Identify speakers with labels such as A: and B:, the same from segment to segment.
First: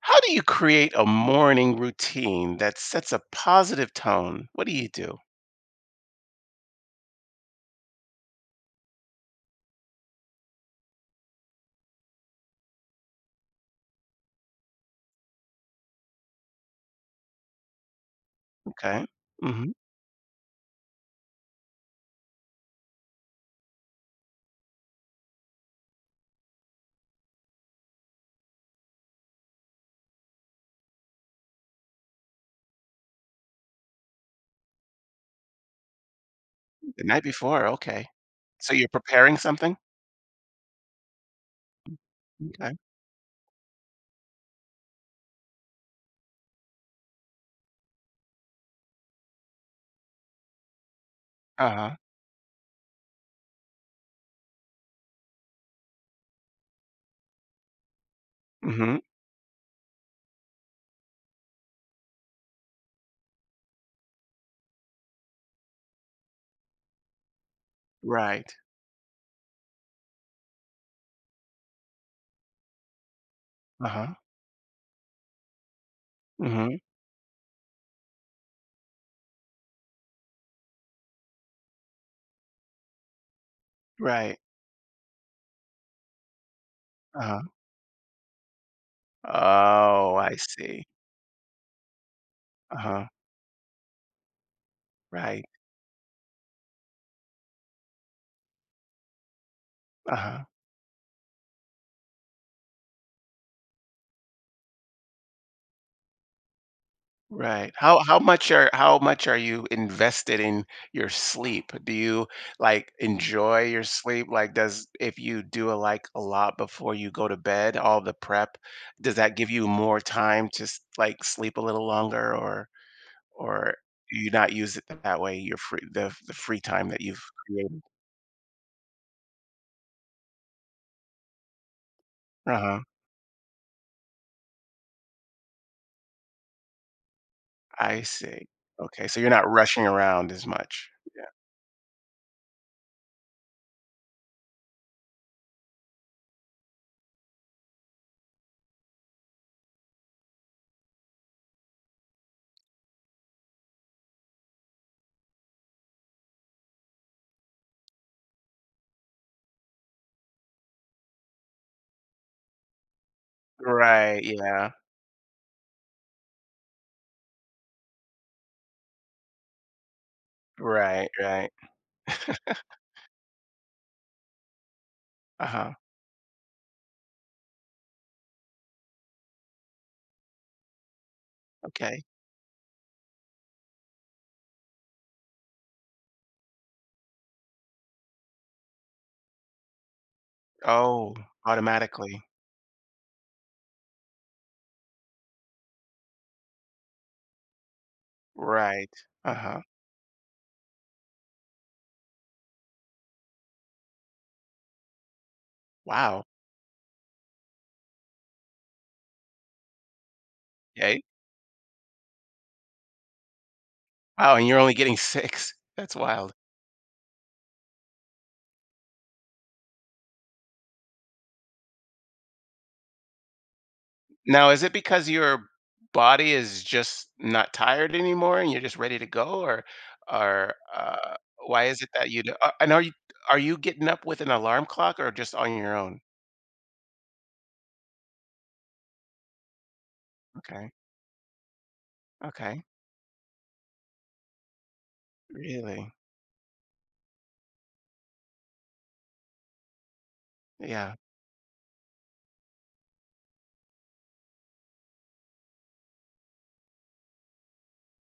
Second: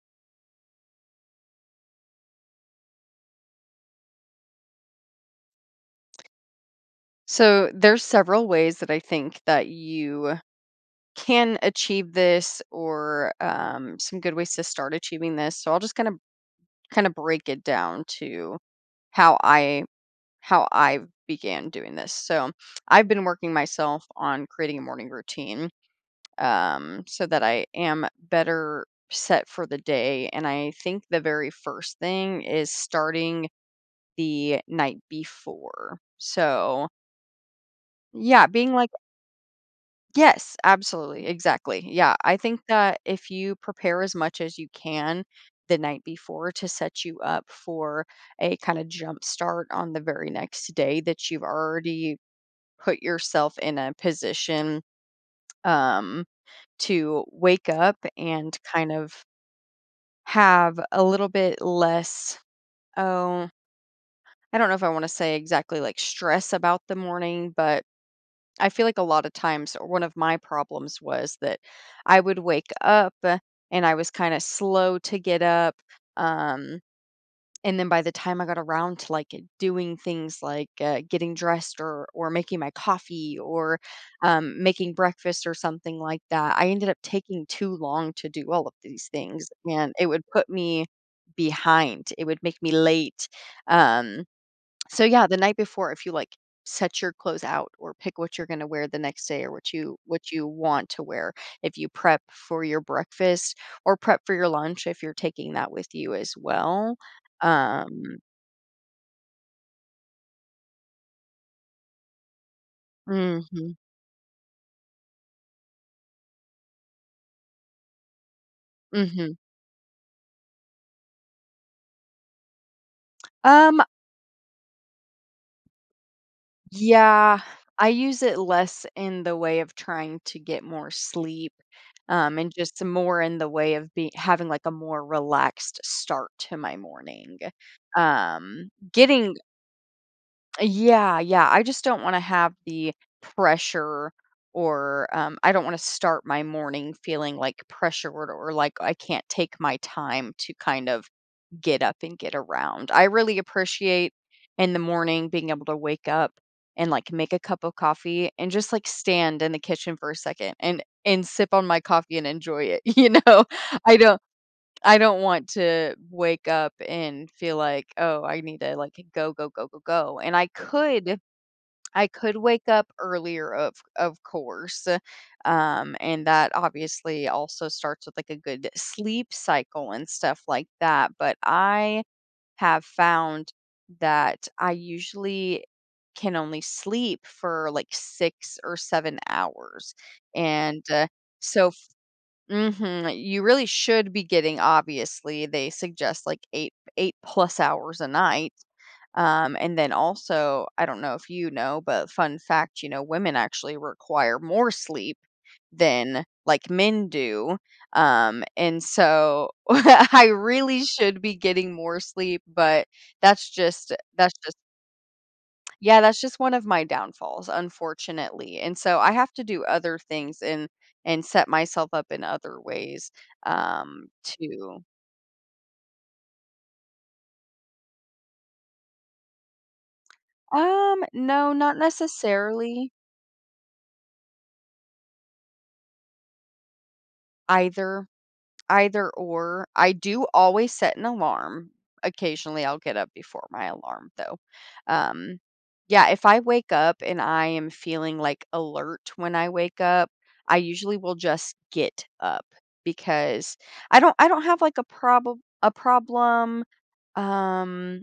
A: How do you create a morning routine that sets a positive tone? What do you do?
B: So there's several ways that I think that you can achieve this or some good ways to start achieving this. So I'll just kind of break it down to
A: Okay.
B: how
A: Hmm.
B: I how I began doing this. So I've been working myself on creating a morning routine so that I am better set for the day. And I think the very first thing is starting the night before. So
A: The night before. Okay.
B: yeah, being
A: So you're
B: like
A: preparing something?
B: yes, absolutely. Exactly. Yeah. I think
A: Okay.
B: that if you prepare as much as you can the night before to set you up for a kind of jump start on the very next day, that you've
A: Uh huh.
B: already put yourself in a position um, to wake up and kind
A: Hmm.
B: of have a little bit less, oh, I don't know if I want to say exactly like stress about the morning, but
A: Right.
B: I feel like a lot of times one of my problems was that I would wake up and
A: Uh
B: I was
A: huh.
B: kind of slow to get up. Um,
A: Hmm.
B: and then by the time I got around to like doing things like getting dressed or making my coffee or
A: Right.
B: making breakfast or something like that, I ended up
A: Uh huh.
B: taking too long to do all of these things, and it
A: Oh,
B: would
A: I
B: put
A: see.
B: me behind. It would make me
A: Uh huh.
B: late. Um, so yeah, the
A: Right.
B: night before, if you like set your clothes out or pick what you're going to wear the next day or what you
A: Uh
B: what
A: huh.
B: you want to wear, if you prep for your breakfast or prep for your lunch if you're taking that with you as well.
A: Right. How
B: Um,
A: how much are how much are you invested in your sleep? Do you like enjoy
B: mhm,
A: your sleep? Like does if you do a like a lot before you go to bed, all the prep, does
B: mhm.
A: that give you more time to like sleep a little longer or
B: Um,
A: do you not use it that way? Your free the free time that you've
B: yeah,
A: created.
B: I use it less in the way of trying to get more sleep. And
A: Uh-huh.
B: just more in the way of be having like a more relaxed start to my morning
A: I see.
B: um
A: Okay. So you're
B: getting
A: not rushing around as much.
B: yeah,
A: Yeah.
B: yeah. I just don't wanna have the pressure or, I don't wanna start my morning feeling, like, pressured or like I can't take my time to kind of get up and get around. I really appreciate in the morning being able to wake up and, like, make a cup of coffee and just, like, stand in the kitchen for a second and sip on my coffee and enjoy it, you know? I
A: Right.
B: don't
A: Yeah.
B: I don't want to wake up and feel like, "Oh, I need to, like, go, go, go, go, go," and I
A: Right.
B: could
A: Right.
B: I could wake up earlier, of course,
A: Uh-huh.
B: and that obviously also starts with, like, a good sleep cycle and stuff like that, but I
A: Okay.
B: have found that I usually can only sleep for, like, 6 or 7 hours, and,
A: Oh,
B: so
A: automatically.
B: mhm, you really should be getting obviously, they suggest, like, 8 8 plus hours a night,
A: Right. Uh-huh.
B: and then also, I don't know if you know, but fun fact, you know, women actually require more sleep than,
A: Wow.
B: like, men do, and so I really
A: Okay.
B: should be getting more sleep, but that's just that's
A: Wow, and
B: just
A: you're only getting 6. That's
B: yeah, that's
A: wild.
B: just one of my downfalls, unfortunately, and so I have to do other things and set myself up in other ways, um,
A: Now, is it
B: to
A: because your body is just not tired anymore and you're just ready to go or
B: No,
A: why
B: not
A: is it that you d and
B: necessarily
A: are you getting up with an alarm clock or just on your own?
B: either. Either or. I do
A: Okay.
B: always set an alarm. Occasionally,
A: Okay.
B: I'll get up before my alarm, though. Um,
A: Really?
B: yeah, if I wake up and I am feeling like alert when I wake up, I
A: Yeah.
B: usually will just get up because I don't have like a problem. Um,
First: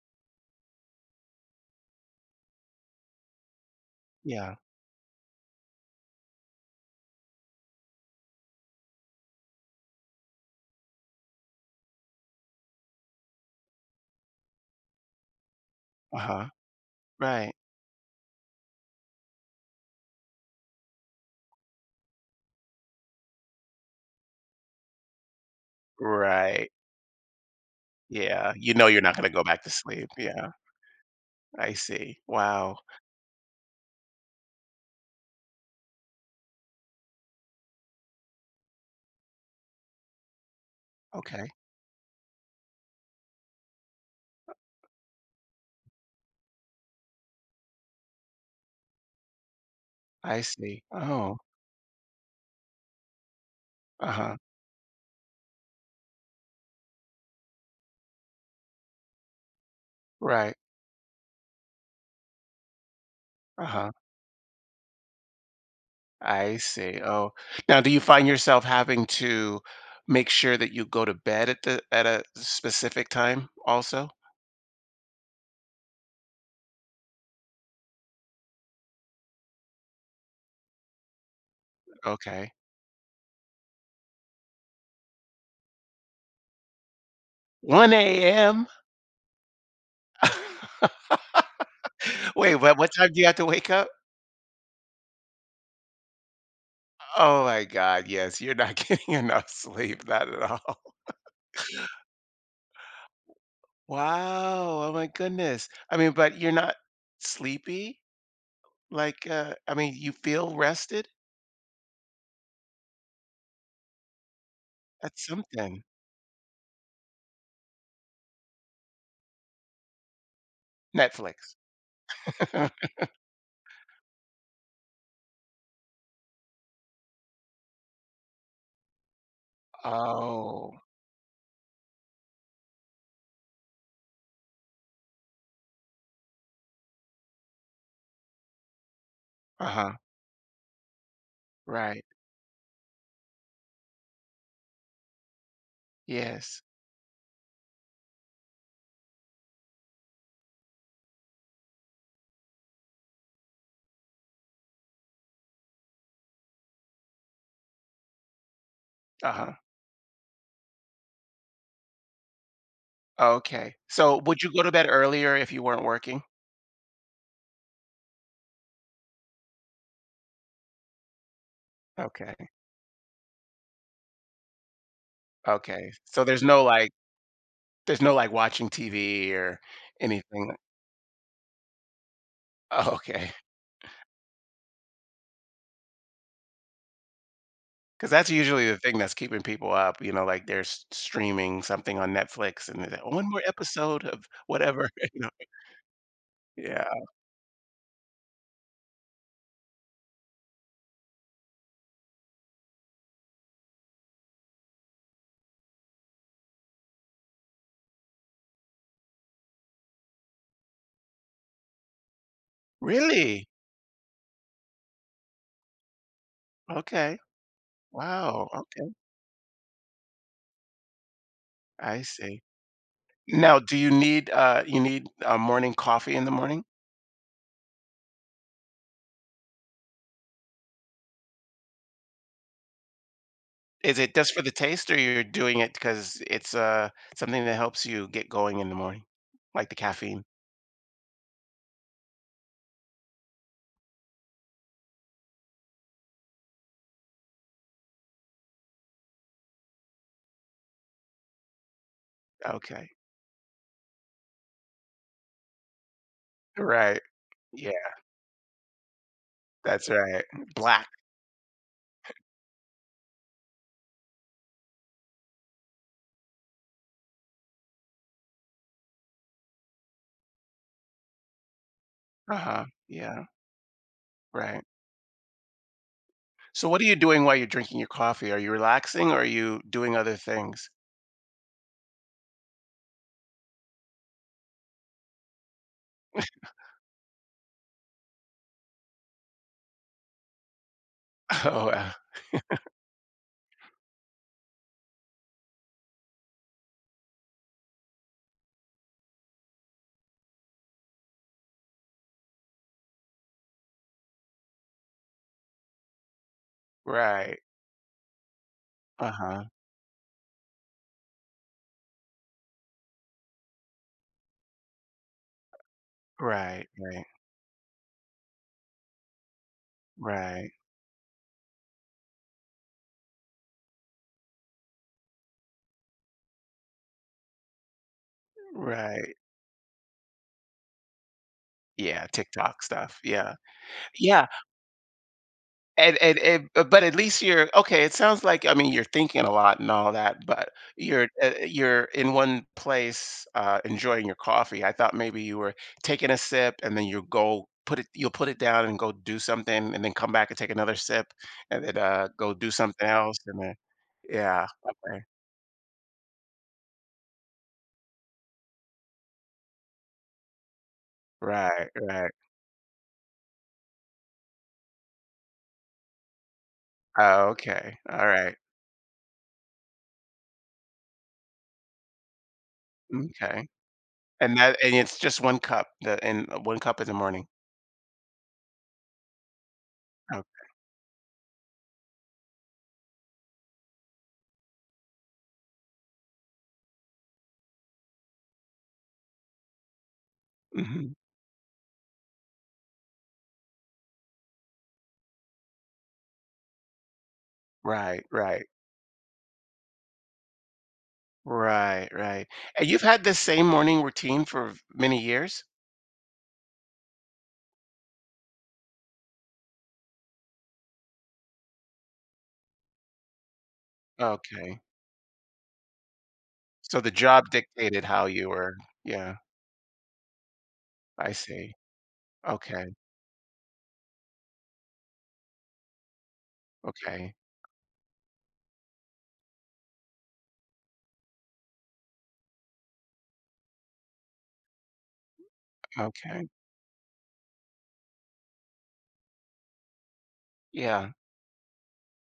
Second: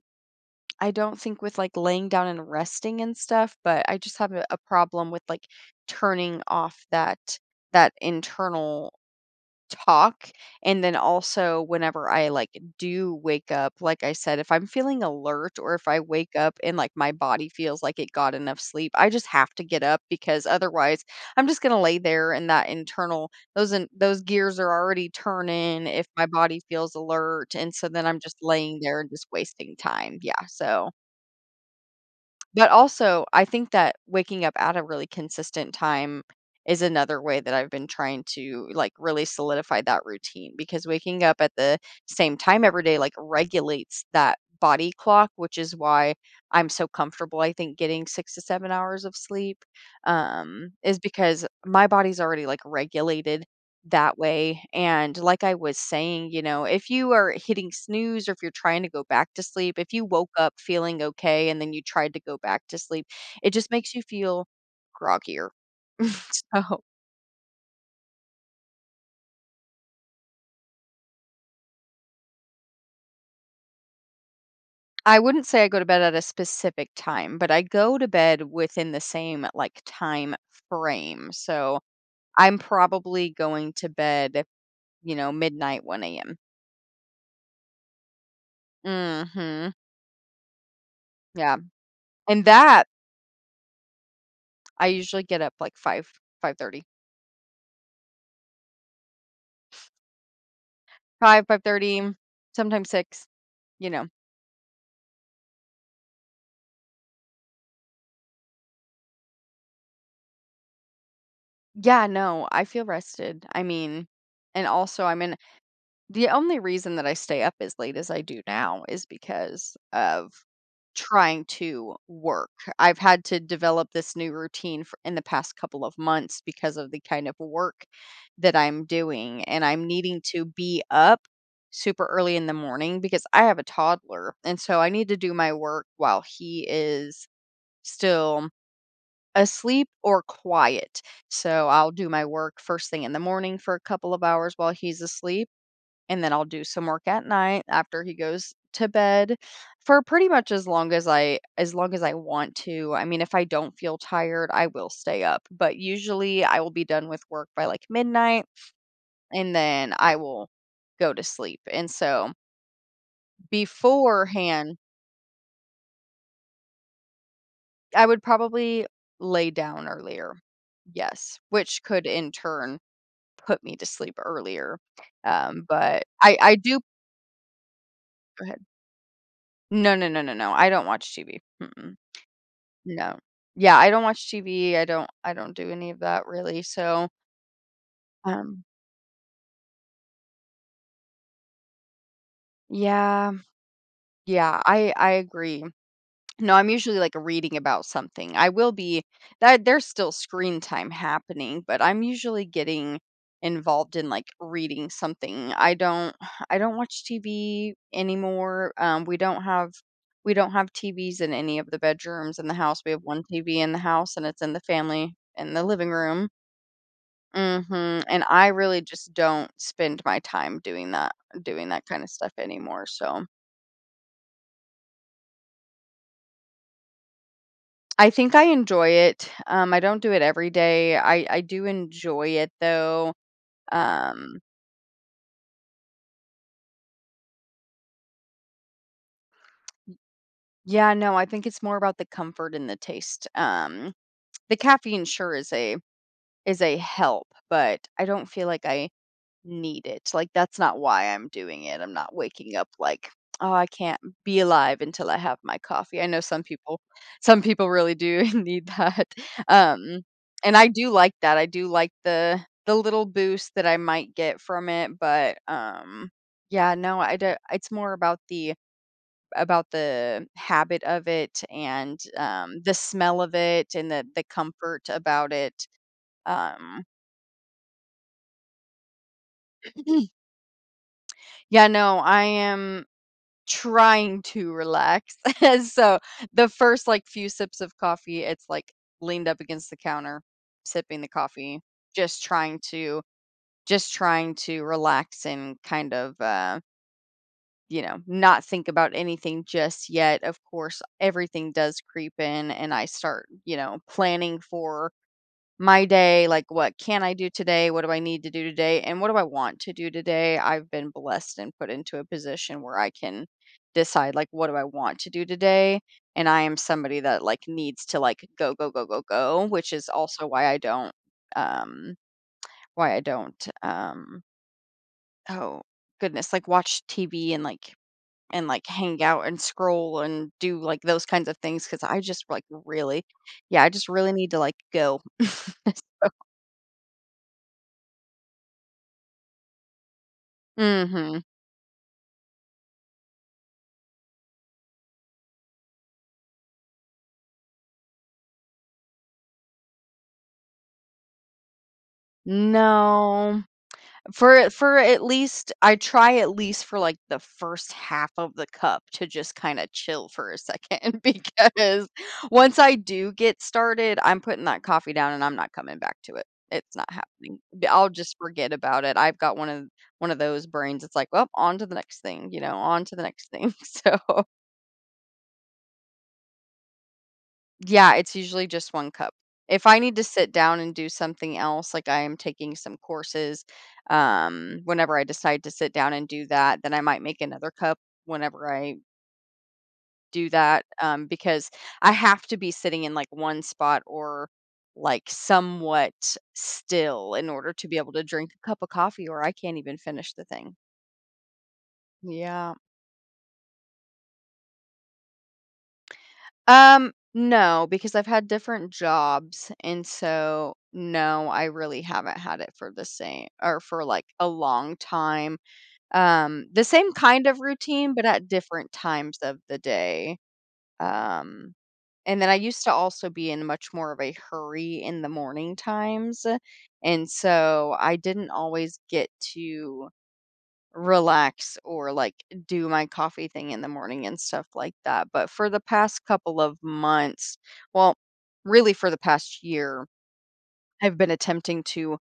B: I don't think with like laying down and resting and stuff, but I just have
A: Yeah.
B: a problem with like turning off that internal talk and then also whenever I, like, do wake up, like I said, if I'm feeling alert or if I wake
A: Uh-huh.
B: up and, like, my body
A: Right.
B: feels like it got enough sleep, I just have to get up because otherwise I'm just gonna lay there and that internal those in those gears are already turning if my body
A: Right.
B: feels alert, and so then I'm just
A: Yeah. You
B: laying
A: know
B: there
A: you're
B: and
A: not
B: just
A: gonna go back to
B: wasting
A: sleep.
B: time, yeah,
A: Yeah.
B: so
A: I see.
B: but
A: Wow.
B: also, I think that waking up at a really consistent time is another way that I've been trying to, like, really solidify that routine because waking up
A: Okay.
B: at the same time every day, like, regulates that body clock, which is why I'm so comfortable, I think, getting 6 to 7 hours of sleep,
A: I see.
B: is
A: Oh,
B: because my body's already, like, regulated that
A: uh-huh.
B: way. And like I was saying, you know, if you are hitting snooze or if you're trying to go back to sleep, if you woke up
A: Right.
B: feeling okay and then you tried to go back to sleep, it just
A: Uh-huh.
B: makes you feel groggier.
A: I
B: So
A: see. Oh. Now, do you find yourself having to make sure that you go to bed at the at a specific time also?
B: I wouldn't say I go to bed at a specific time, but I go to bed within the same like time frame. So
A: Okay.
B: I'm probably going to bed, you know, midnight, 1 a.m.
A: 1 a.m.
B: Mm-hmm. Yeah. And
A: Wait, what
B: that
A: what time do you have to wake up?
B: I usually get up like 5, 5:30.
A: Oh my God, yes, you're not getting enough sleep, not at all.
B: 5, 5:30, sometimes 6, you know.
A: Wow, oh my goodness. I mean, but you're not sleepy? Like, I mean, you feel rested?
B: Yeah, no, I feel rested. I mean, and also, I
A: That's
B: mean,
A: something.
B: the only reason that I stay up as late as I do now is because of trying
A: Netflix.
B: to work. I've had to develop this new routine for in the past couple of months because of the kind of work that I'm doing, and I'm needing to
A: Oh,
B: be up super early in the morning because I have a toddler, and so I need to do my work while he is still asleep
A: uh-huh,
B: or quiet. So I'll
A: right,
B: do my work first thing in the morning for a couple of hours while he's asleep, and then I'll
A: yes,
B: do some work at night after he goes to bed for pretty much as long as I as long as I want to. I mean, if I don't feel tired, I will stay up, but usually I will be done with work by like midnight and
A: uh-huh,
B: then I will go to sleep. And so
A: okay, so would you go to
B: beforehand,
A: bed earlier if you weren't working?
B: I would probably lay down earlier. Yes, which could in
A: Okay,
B: turn put me to sleep earlier.
A: okay,
B: But
A: so
B: I I do
A: there's no, like,
B: go ahead.
A: watching TV or
B: No, no, no, no, no,
A: anything.
B: I don't watch TV. Mm-mm.
A: Oh,
B: No.
A: okay.
B: Yeah, I don't watch TV. I don't do any of that really, so,
A: Because that's
B: um
A: usually the thing that's keeping people up, you know, like, they're s streaming something on Netflix and they're like, "One
B: yeah,
A: more episode of
B: yeah,
A: whatever,"
B: I
A: you know?
B: agree. No, I'm
A: Yeah.
B: usually, like, reading about something. I will be that there's still screen time happening, but I'm usually getting involved in, like, reading something. I don't watch TV anymore. We don't have TVs in any of the bedrooms in the house. We have 1
A: Really?
B: TV in the house, and it's in the family in the living room.
A: Okay,
B: Mhm, and I
A: wow,
B: really
A: okay,
B: just don't spend my time doing that
A: I
B: kinda stuff
A: see.
B: anymore, so
A: Now do you need, a morning coffee in the morning?
B: I think I enjoy it. I don't do it every day. I do enjoy it though.
A: Is it just
B: Um,
A: for the taste, or you're doing it because it's, something that helps you get going in the morning? Like the caffeine?
B: yeah, no, I think it's more about the comfort and the taste. The caffeine sure is a help, but I don't feel like I need it. Like, that's not why I'm doing it. I'm not waking up
A: Okay.
B: like, "Oh, I can't be alive until I have my coffee." I know some people
A: Right.
B: some people
A: Yeah,
B: really do need that.
A: that's
B: Um,
A: right.
B: and I
A: Black.
B: do like that. I do like the little boost that I might get from it, but, yeah, no, I do it's more about the habit of it and,
A: Uh-huh.
B: the smell
A: Yeah,
B: of it and the
A: right.
B: comfort about it.
A: So what
B: Um,
A: are you doing while you're drinking your coffee? Are you relaxing or are you doing other things?
B: yeah, no, I am trying to relax. So, the first, like, few sips of coffee, it's, like, leaned up against the counter, sipping the coffee,
A: Oh, wow.
B: just trying to just trying to relax and kind of, you know, not think about anything just yet. Of course, everything does creep in, and I start, you know, planning for my day, like what can I do
A: Right.
B: today? What do I need to do today? And what do I
A: Uh-huh.
B: want to do today? I've been blessed and put into a position where I can decide like what do I want to do today? And I am
A: Right,
B: somebody
A: right,
B: that like needs to like go go go go go, which is also
A: right,
B: um why I don't um oh goodness, like watch TV and like and hang
A: right.
B: out and scroll and do like those kinds of things cuz I
A: Yeah,
B: just like
A: TikTok stuff,
B: really
A: yeah.
B: yeah, I just really
A: Yeah.
B: need to like go.
A: And But at least you're okay, it sounds like. I mean, you're thinking a lot and all that, but
B: Mhm.
A: you're in one place, enjoying your coffee. I thought maybe you were taking a sip and then you go put it you'll put it down and go do something and then come back and take another sip and then, go do something else
B: No.
A: and then yeah,
B: For
A: okay.
B: at least I try at least for, like, the first half of the cup to just kinda chill for a second
A: Right,
B: because
A: right.
B: once I do get started, I'm putting that coffee down and I'm not coming back to it. It's not
A: Oh,
B: happening. B
A: okay.
B: I'll
A: All
B: just
A: right.
B: forget about it. I've got one of those brains, it's like, "Well, on to the next thing," you know, "on to the next
A: Okay.
B: thing," so
A: And that and it's just 1 cup, the and 1 cup in the morning.
B: yeah, it's usually just 1 cup. If I need to
A: Oh,
B: sit down and do something else, like I am taking some courses, whenever I decide to sit down and do that, then I might make another cup whenever I do that,
A: mhm.
B: because I have to be sitting in, like, one spot or, like, somewhat still in order to be able to
A: Right,
B: drink a
A: right.
B: cup of coffee or I can't even finish the thing.
A: Right, right.
B: Yeah.
A: And you've had this same morning routine for v many years?
B: No, because I've had different jobs, and so, no, I really haven't had it for the same or for, like, a
A: Okay.
B: long time. The
A: So the
B: same kind
A: job
B: of
A: dictated
B: routine, but
A: how you
B: at
A: were
B: different
A: yeah,
B: times of the day.
A: I see.
B: Um, and then I used
A: Okay,
B: to also be in much more of a hurry in the morning times, and
A: okay,
B: so I didn't always get to relax or like do my coffee thing in the morning and stuff like that. But for the past
A: okay.
B: couple of months, well, really for the past year,
A: Yeah,
B: I've been attempting to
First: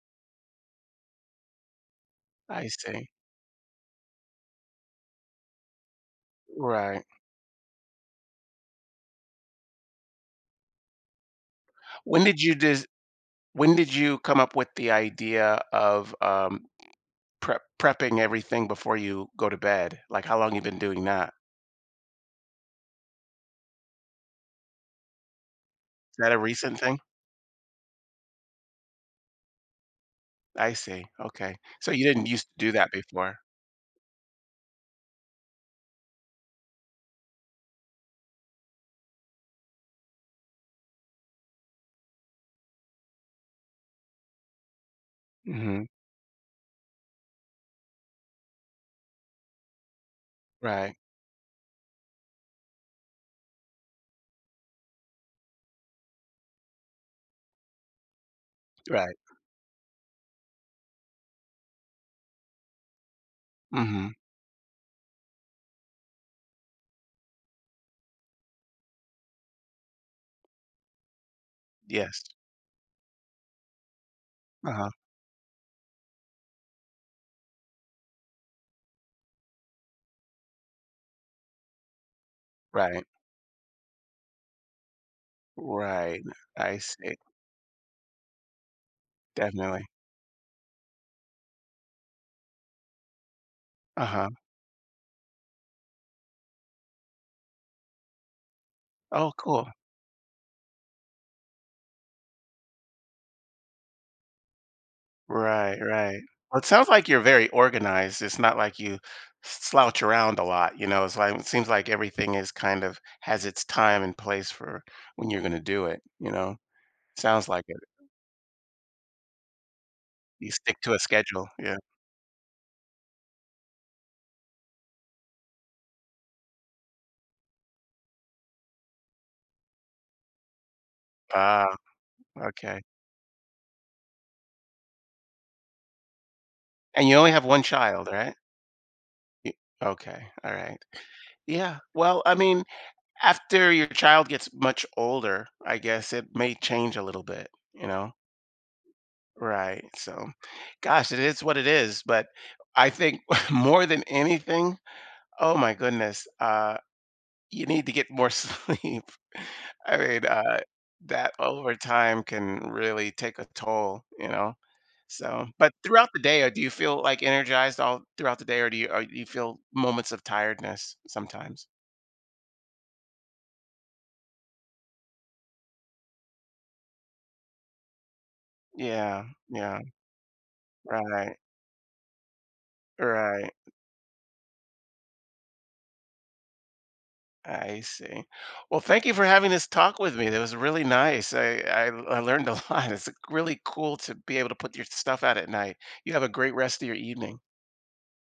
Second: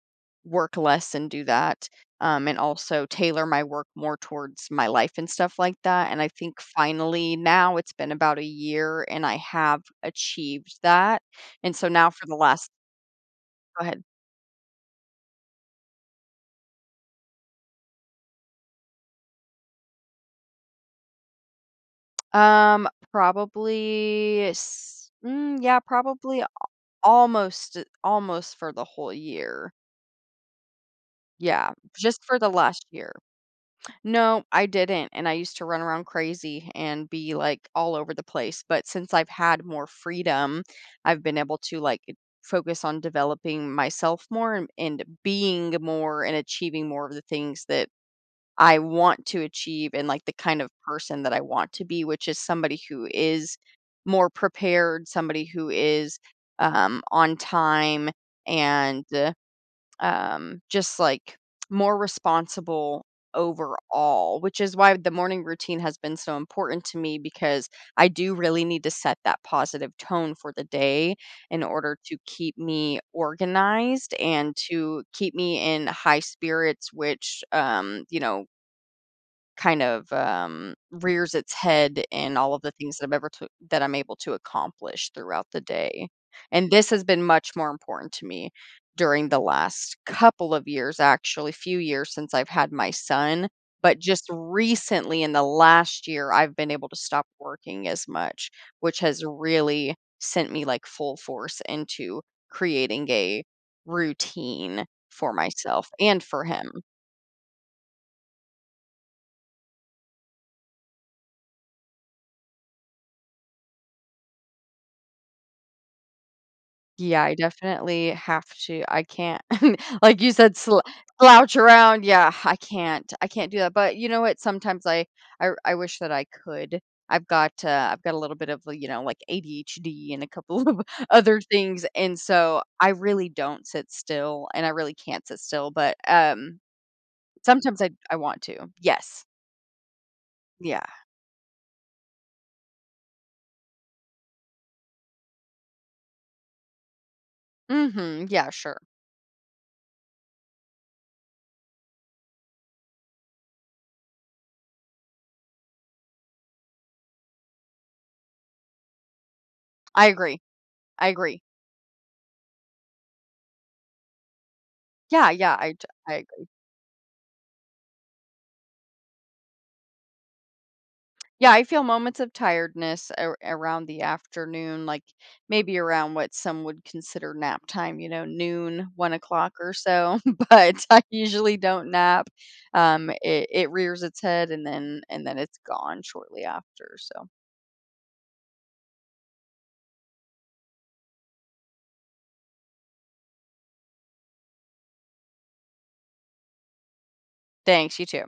B: work less and do that. And
A: I
B: also
A: see.
B: tailor my work more towards my life and stuff like that. And I think
A: Right.
B: finally now it's been about a year and I have achieved that. And so now
A: When
B: for the
A: did you
B: last,
A: dis when
B: go
A: did
B: ahead.
A: you come up with the idea of, prepping everything before you go to bed? Like, how long you been doing that? Is
B: Probably, s- mm, yeah,
A: that a
B: probably
A: recent thing?
B: almost almost for the whole year.
A: I see, okay.
B: Yeah,
A: So you
B: just
A: didn't
B: for
A: used
B: the
A: to do
B: last
A: that
B: year.
A: before.
B: No, I didn't, and I used to run around crazy and be, like, all over the place, but since I've had more freedom, I've been able to, like, focus on developing myself more and being
A: Mhm.
B: more and achieving more of the things that I want to achieve and, like, the kind of
A: Right,
B: person that I want to be, which is somebody who is more prepared, somebody who is, on time and
A: right.
B: uh, um, just like more responsible
A: Mhm.
B: overall, which is why the morning routine has been so important to me because I do really need to set that positive tone for the day in order to
A: Yes.
B: keep me organized and
A: Uh-huh.
B: to keep me in high spirits, which, you know, kind of, rears its head in all of the things that
A: Right,
B: I'm able to accomplish throughout the day,
A: right.
B: and
A: I
B: this has
A: see,
B: been much more important to me during the
A: definitely.
B: last couple of years, actually, few years since I've had my son, but just
A: Uh-huh.
B: recently in the last year, I've been able to stop working as much, which has
A: Oh, cool.
B: really sent me, like, full force into creating a routine for
A: Right,
B: myself
A: right.
B: and for
A: Well, it
B: him.
A: sounds like you're very organized. It's not like you slouch around a lot, you know? It's like it seems like everything is kind of has its time and place for when you're gonna do it, you know?
B: Yeah, I
A: Sounds like it.
B: definitely have to. I can't, like you
A: You
B: said,
A: stick to a schedule,
B: slouch
A: yeah.
B: around, yeah, I can't do that, but you know what, sometimes I wish that I could. I've got a little bit of, you know, like, ADHD and a couple of other
A: Ah,
B: things, and so
A: okay.
B: I really don't sit still, and I really can't sit still, but,
A: And you only have 1
B: sometimes I
A: child,
B: I
A: right?
B: want to. Yes.
A: Y Okay, alright.
B: Yeah.
A: Yeah, well, I mean, after your child gets much older, I guess it may change a little bit, you know?
B: Mhm, yeah, sure.
A: Right. So, gosh, it is what it is. But I think more than anything, oh my goodness, you need to get more sleep. I
B: I
A: mean,
B: agree. I
A: that
B: agree.
A: over time can really take a toll, you know.
B: Yeah,
A: So,
B: yeah, I
A: but
B: t
A: throughout the
B: I
A: day, do you feel like energized all throughout the day, or do you feel moments of tiredness
B: yeah, I
A: sometimes?
B: feel moments of tiredness around the afternoon, like maybe around what some would consider nap time, you know, noon, one
A: Yeah.
B: o'clock or
A: Yeah.
B: so. But I
A: Right.
B: usually don't nap. It,
A: Right.
B: it rears its head and then it's gone shortly after. So
A: I see. Well, thank you for having this talk with me. That was really nice. I learned a lot. It's really cool to be able to put your stuff out at night. You have a great rest of your evening.
B: thanks, you too.